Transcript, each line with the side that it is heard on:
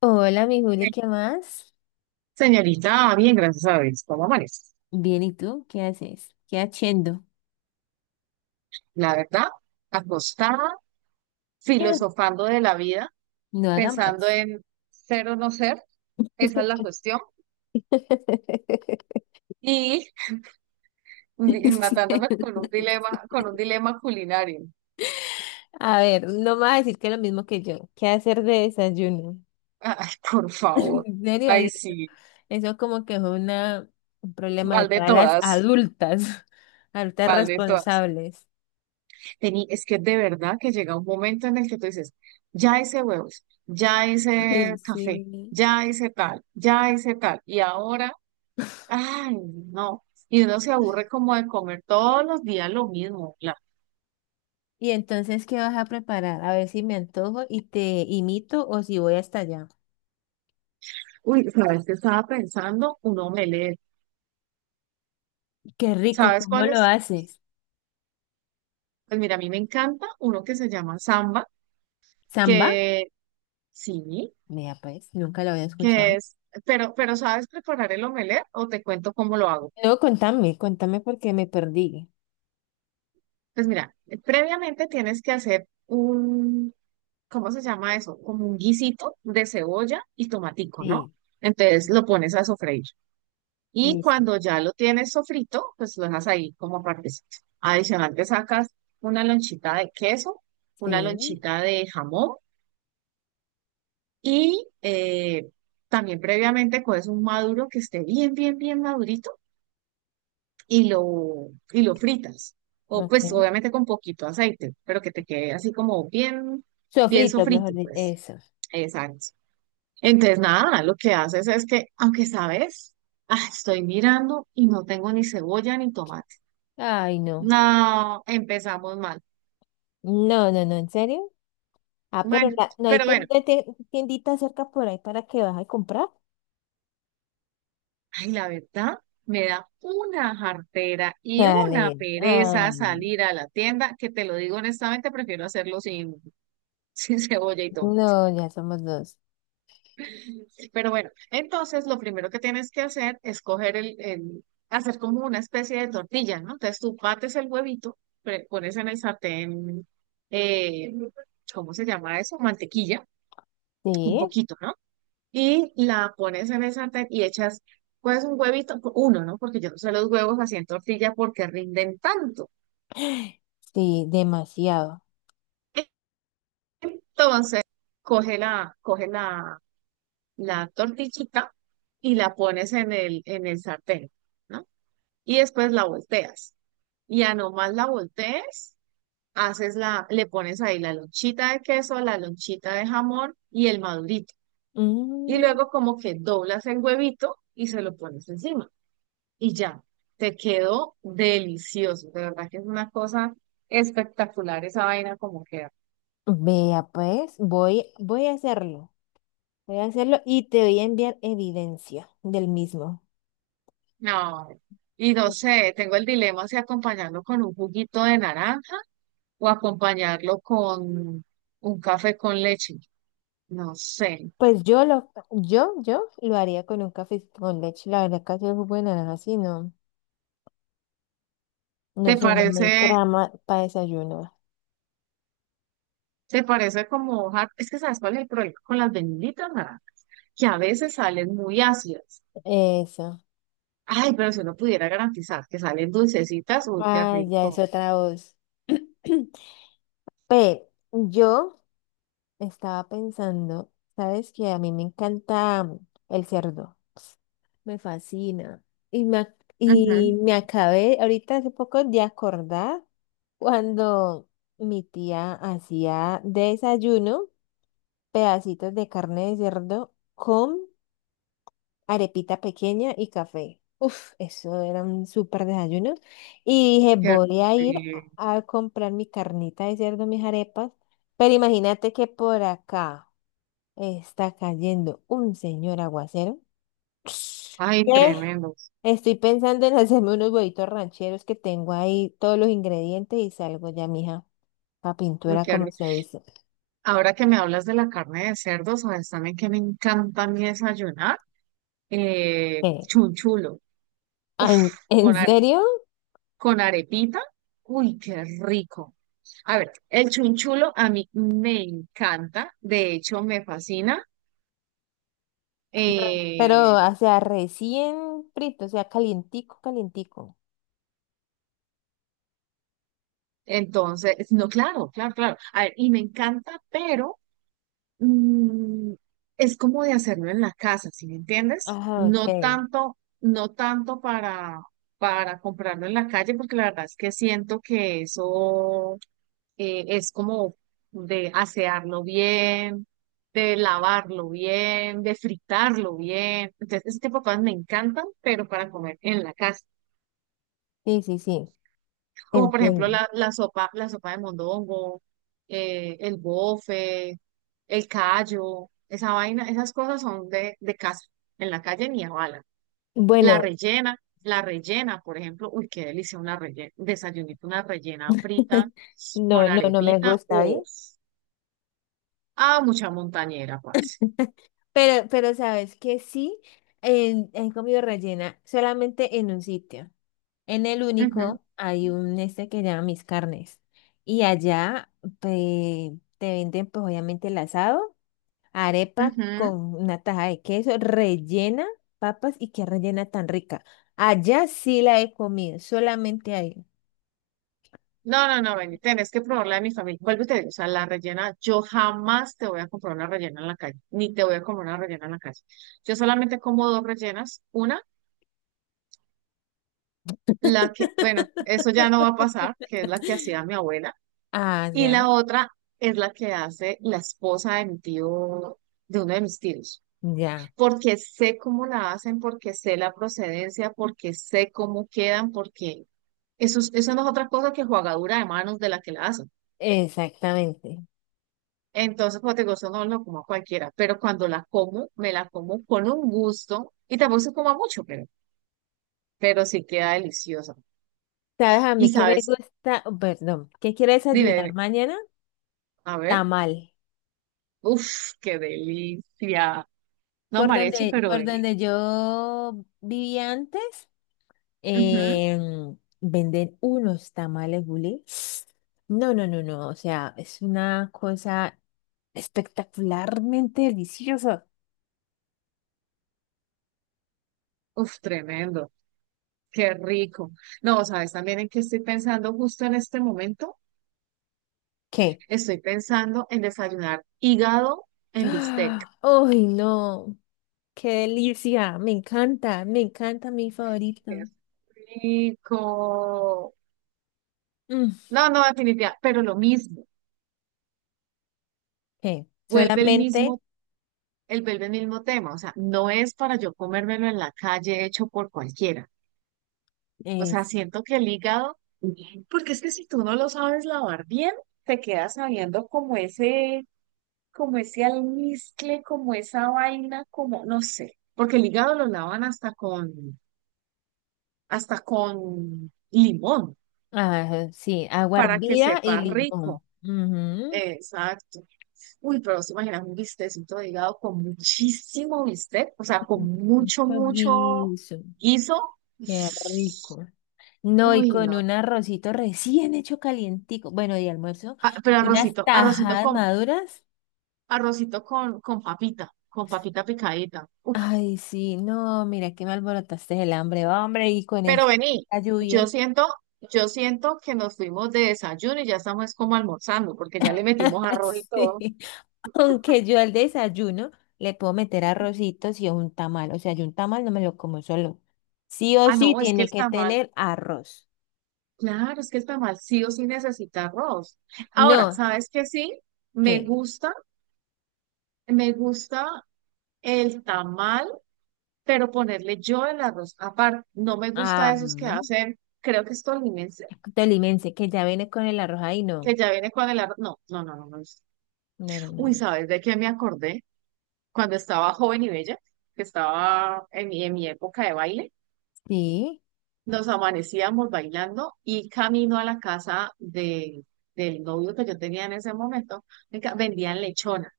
left: Hola, mi Juli,
right: Sí.
left: ¿qué más?
right: Señorita, bien, gracias a Dios. ¿Cómo amanece?
left: Bien, ¿y tú qué haces? ¿Qué haciendo?
right: La verdad, acostada, filosofando de la vida,
left: No haga
right: pensando
left: más.
right: en ser o no ser, esa es la cuestión, y matándome con un dilema culinario.
left: A ver, no me vas a decir que es lo mismo que yo. ¿Qué hacer de desayuno?
right: Ay, por favor.
left: En serio,
right: Ay,
left: y
right: sí,
left: eso como que fue una, un problema de
right: mal de
left: todas las
right: todas,
left: adultas, adultas
right: mal de todas.
left: responsables.
right: Es que de verdad que llega un momento en el que tú dices, ya hice huevos, ya
left: Ay,
right: hice café,
left: sí.
right: ya hice tal, y ahora, ay, no. Y uno se aburre como de comer todos los días lo mismo. Claro.
left: Y entonces, ¿qué vas a preparar? A ver si me antojo y te imito o si voy hasta allá.
right: Uy, ¿sabes qué estaba pensando? Un omelette.
left: Qué rico,
right: ¿Sabes
left: ¿cómo
right: cuál
left: lo
right: es?
left: haces?
right: Pues mira, a mí me encanta uno que se llama samba,
left: Samba.
right: que sí,
left: Mira, pues, nunca lo había
right: que
left: escuchado.
right: es, pero ¿sabes preparar el omelette o te cuento cómo lo hago?
left: No, contame, contame porque me perdí.
right: Pues mira, previamente tienes que hacer un, ¿cómo se llama eso? Como un guisito de cebolla y tomatico, ¿no?
left: Sí,
right: Entonces lo pones a sofreír. Y
left: listo.
right: cuando ya lo tienes sofrito, pues lo dejas ahí como partecito. Adicional, te sacas una lonchita de queso, una
left: Sí,
right: lonchita de jamón y también previamente coges un maduro que esté bien, bien, bien madurito y lo fritas. O pues
left: ok.
right: obviamente con poquito aceite, pero que te quede así como bien, bien
left: Sofrito, mejor
right: sofrito,
left: dicho,
right: pues.
left: eso.
right: Exacto. Entonces, nada, lo que haces es que, aunque sabes, ah, estoy mirando y no tengo ni cebolla ni tomate.
left: Ay, no.
right: No, empezamos mal.
left: No, no, no, ¿en serio? Ah, pero
right: Bueno,
left: la- no hay
right: pero
left: ten-
right: bueno,
left: te- tiendita cerca por ahí para que vas a comprar.
right: ay, la verdad, me da una jartera y una
left: Dale.
right: pereza
left: Ay,
right: salir a la tienda, que te lo digo honestamente, prefiero hacerlo sin, sin cebolla y todo.
left: no, ya somos dos.
right: Pero bueno, entonces lo primero que tienes que hacer es coger hacer como una especie de tortilla, ¿no? Entonces tú bates el huevito, pones en el sartén, eh, ¿cómo se llama eso? Mantequilla, un
left: Sí,
right: poquito, ¿no? Y la pones en el sartén y echas pues un huevito, uno, ¿no? Porque yo no sé los huevos así en tortilla porque rinden tanto.
left: sí, demasiado.
right: Entonces, coge la tortillita y la pones en el sartén, ¿no? Y después la volteas. Y a nomás la voltees, le pones ahí la lonchita de queso, la lonchita de jamón y el madurito. Y
left: Mm,
right: luego como que doblas el huevito y se lo pones encima. Y ya, te quedó delicioso. De verdad que es una cosa espectacular esa vaina como queda.
left: vea, pues, voy a hacerlo. Voy a hacerlo y te voy a enviar evidencia del mismo.
right: No, y no sé, tengo el dilema si acompañarlo con un juguito de naranja o acompañarlo con un café con leche. No sé.
left: Pues yo lo haría con un café con leche. La verdad, casi es buena, así no. No
right: ¿Te
left: sé, no me
right: parece,
left: trama para desayuno.
right: ¿te parece como hoja? Es que ¿sabes cuál es el problema con las benditas naranjas? Que a veces salen muy ácidas.
left: Eso.
right: Ay, pero si uno pudiera garantizar que salen dulcecitas, uy, qué
left: Ah, ya es
right: rico.
left: otra voz. Pero yo estaba pensando, sabes que a mí me encanta el cerdo. Me fascina. Y
right: Ujú,
left: me acabé ahorita hace poco de acordar cuando mi tía hacía desayuno. Pedacitos de carne de cerdo con arepita pequeña y café. Uf, eso era un súper desayuno. Y dije,
right: qué
left: voy a
right: rico.
left: a comprar mi carnita de cerdo, mis arepas. Pero imagínate que por acá está cayendo un señor aguacero.
right: Ay,
left: que
right: tremendo.
left: Estoy pensando en hacerme unos huevitos rancheros que tengo ahí todos los ingredientes y salgo ya, mija, a
right: Uy,
left: pintura,
right: qué rico.
left: como se dice.
right: Ahora que me hablas de la carne de cerdo, sabes también que me encanta a mí desayunar.
left: ¿Qué?
right: Chunchulo. Uf,
left: En
right: con, are-
left: serio?
right: con arepita. Uy, qué rico. A ver, el chunchulo a mí me encanta. De hecho, me fascina.
left: Pero,
right: Eh,
left: o sea, recién frito, o sea, calientico, calientico.
right: entonces, no, claro, claro, claro. A ver, y me encanta, pero mm, es como de hacerlo en la casa, ¿sí me entiendes?
left: Ajá,
right: No
left: ok.
right: tanto, no tanto para, para comprarlo en la calle, porque la verdad es que siento que eso es como de asearlo bien, de lavarlo bien, de fritarlo bien. Entonces, ese tipo de cosas me encantan, pero para comer en la casa
left: Sí, sí, sí,
right: como por ejemplo
left: entiendo.
right: la sopa, la sopa de mondongo, el bofe, el callo, esa vaina, esas cosas son de casa, en la calle ni a bala. La
left: Bueno,
right: rellena, la rellena por ejemplo, uy, qué delicia una rellena, desayunito, una rellena frita con
left: no, no, no me
right: arepita,
left: gusta,
right: o
left: ¿bien?
right: ah, mucha montañera, parce.
left: Pero sabes que sí, en comida rellena, solamente en un sitio. En el
right: Ujú,
left: único hay un este que llama Mis Carnes. Y allá te venden, pues, obviamente el asado. Arepa
right: ujú.
left: con una taja de queso rellena, papas y qué rellena tan rica. Allá sí la he comido, solamente ahí.
right: No, no, no, Benny, tenés que probar la de mi familia. Vuelvo y te digo, o sea, la rellena, yo jamás te voy a comprar una rellena en la calle, ni te voy a comer una rellena en la calle. Yo solamente como dos rellenas, una, la que, bueno, eso ya no va a pasar, que es la que hacía mi abuela, y la
left: Allá,
right: otra es la que hace la esposa de mi tío, de uno de mis tíos,
left: ya, ya,
right: porque sé cómo la hacen, porque sé la procedencia, porque sé cómo quedan, porque eso, eso no es otra cosa que jugadura de manos de la que la hacen.
left: exactamente.
right: Entonces, como te digo, eso no lo como a cualquiera, pero cuando la como, me la como con un gusto y tampoco se coma mucho, pero sí queda deliciosa.
left: ¿Sabes a
right: Y
left: mí que me
right: sabes,
left: gusta? Oh, perdón, ¿qué quiero
right: dime,
left: desayunar
right: dime,
left: mañana?
right: a ver,
left: Tamal.
right: uff, qué delicia. No, mariachi, pero
left: Por
right: vení.
left: donde yo vivía antes,
right: Ujú,
left: Venden unos tamales bulé. No, no, no, no. O sea, es una cosa espectacularmente deliciosa.
right: uf, tremendo, qué rico. No, sabes también en qué estoy pensando justo en este momento.
left: ¿Qué?
right: Estoy pensando en desayunar hígado en bistec.
left: ¡Ah! ¡Ay, no! ¡Qué delicia! Me encanta mi
right: Qué
left: favorito.
right: rico.
left: Mm.
right: No, no, definitivamente, pero lo mismo
left: ¿Qué?
right: vuelve el
left: Solamente
right: mismo vuelve el mismo tema, o sea, no es para yo comérmelo en la calle hecho por cualquiera. O sea,
left: es,
right: siento que el hígado, porque es que si tú no lo sabes lavar bien, te quedas sabiendo como ese almizcle, como esa vaina, como, no sé, porque el hígado lo lavan hasta con limón,
left: ah, sí, agua
right: para que
left: hervida y
right: sepa
left: limón.
right: rico.
left: Ujú.
right: Exacto. Uy, pero se imaginas un bistecito de hígado con muchísimo bistec, o sea, con
left: Un
right: mucho, mucho
left: juguito.
right: guiso.
left: Qué rico. No, y
right: Uy,
left: con
right: no.
left: un arrocito recién hecho calientico, bueno, de almuerzo,
right: Ah, pero
left: y unas
right: arrocito,
left: tajadas maduras.
right: arrocito con papita picadita. Uf,
left: Ay, sí, no, mira que me alborotaste el hambre, hombre, y con
right: pero
left: esta
right: vení, yo
left: lluvia.
right: siento, yo siento que nos fuimos de desayuno y ya estamos como almorzando, porque ya le metimos arroz y
left: Sí,
right: todo.
left: aunque yo al desayuno le puedo meter arrocitos y un tamal, o sea, yo un tamal no me lo como solo. Sí o
right: Ah,
left: sí
right: no, es que el
left: tiene que
right: tamal,
left: tener arroz.
right: claro, es que el tamal sí o sí necesita arroz. Ahora,
left: No,
right: ¿sabes qué sí?
left: qué
right: Me gusta, me gusta el tamal, pero ponerle yo el arroz. Aparte, no me
left: ah,
right: gusta esos que hacen, creo que es tolimense,
left: tolimense, que ya viene con el arroz ahí, no.
right: que ya viene con el arroz. No, no, no, no me gusta.
left: No, no, no,
right: Uy,
left: no.
right: ¿sabes de qué me acordé? Cuando estaba joven y bella, que estaba en mi época de baile,
left: Sí.
right: nos amanecíamos bailando y camino a la casa de, del novio que yo tenía en ese momento, venga, vendían lechona.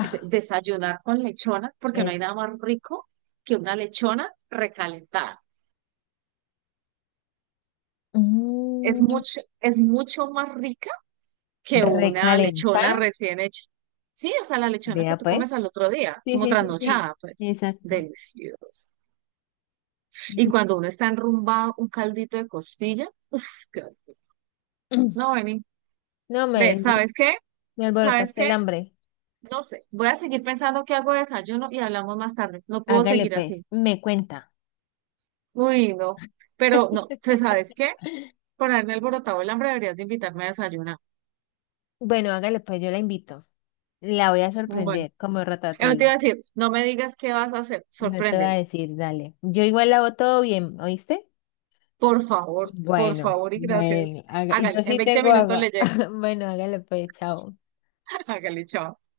right: Desayunar con lechona, porque no hay
left: es
right: nada más rico que una lechona recalentada. Es
left: mm,
right: mucho, es mucho más rica que una
left: recalentar,
right: lechona recién hecha. Sí, o sea, la lechona que
left: vea
right: tú comes
left: pues.
right: al otro día,
left: Sí,
right: como
left: sí, sí, sí.
right: trasnochada, pues,
left: Exacto.
right: deliciosa. Y
left: Mm.
right: cuando uno está enrumbado, un caldito de costilla, uff, qué rico. No, vení.
left: No
right: Ve,
left: me,
right: ¿sabes qué?
left: me
right: ¿Sabes
left: alborotaste el
right: qué?
left: hambre.
right: No sé, voy a seguir pensando que hago de desayuno y hablamos más tarde. No puedo
left: Hágale
right: seguir
left: pues,
right: así.
left: me cuenta.
right: Uy, no. Pero no, pues, ¿sabes qué? Por haberme alborotado el hambre, deberías de invitarme a desayunar.
left: Bueno, hágale pues, yo la invito. La voy a
right: Mm, bueno,
left: sorprender como
right: eso te
left: Ratatouille.
right: iba a decir, no me digas qué vas a hacer,
left: No te va a
right: sorpréndeme.
left: decir, dale. Yo igual la hago todo bien, ¿oíste?
right: Por
left: Bueno,
right: favor y gracias.
left: bueno, y
right: Hágale,
left: yo
right: en
left: sí
right: 20
left: tengo
right: minutos le
left: agua.
right: llego.
left: Bueno, hágale pues, chao.
right: Hágale, chao.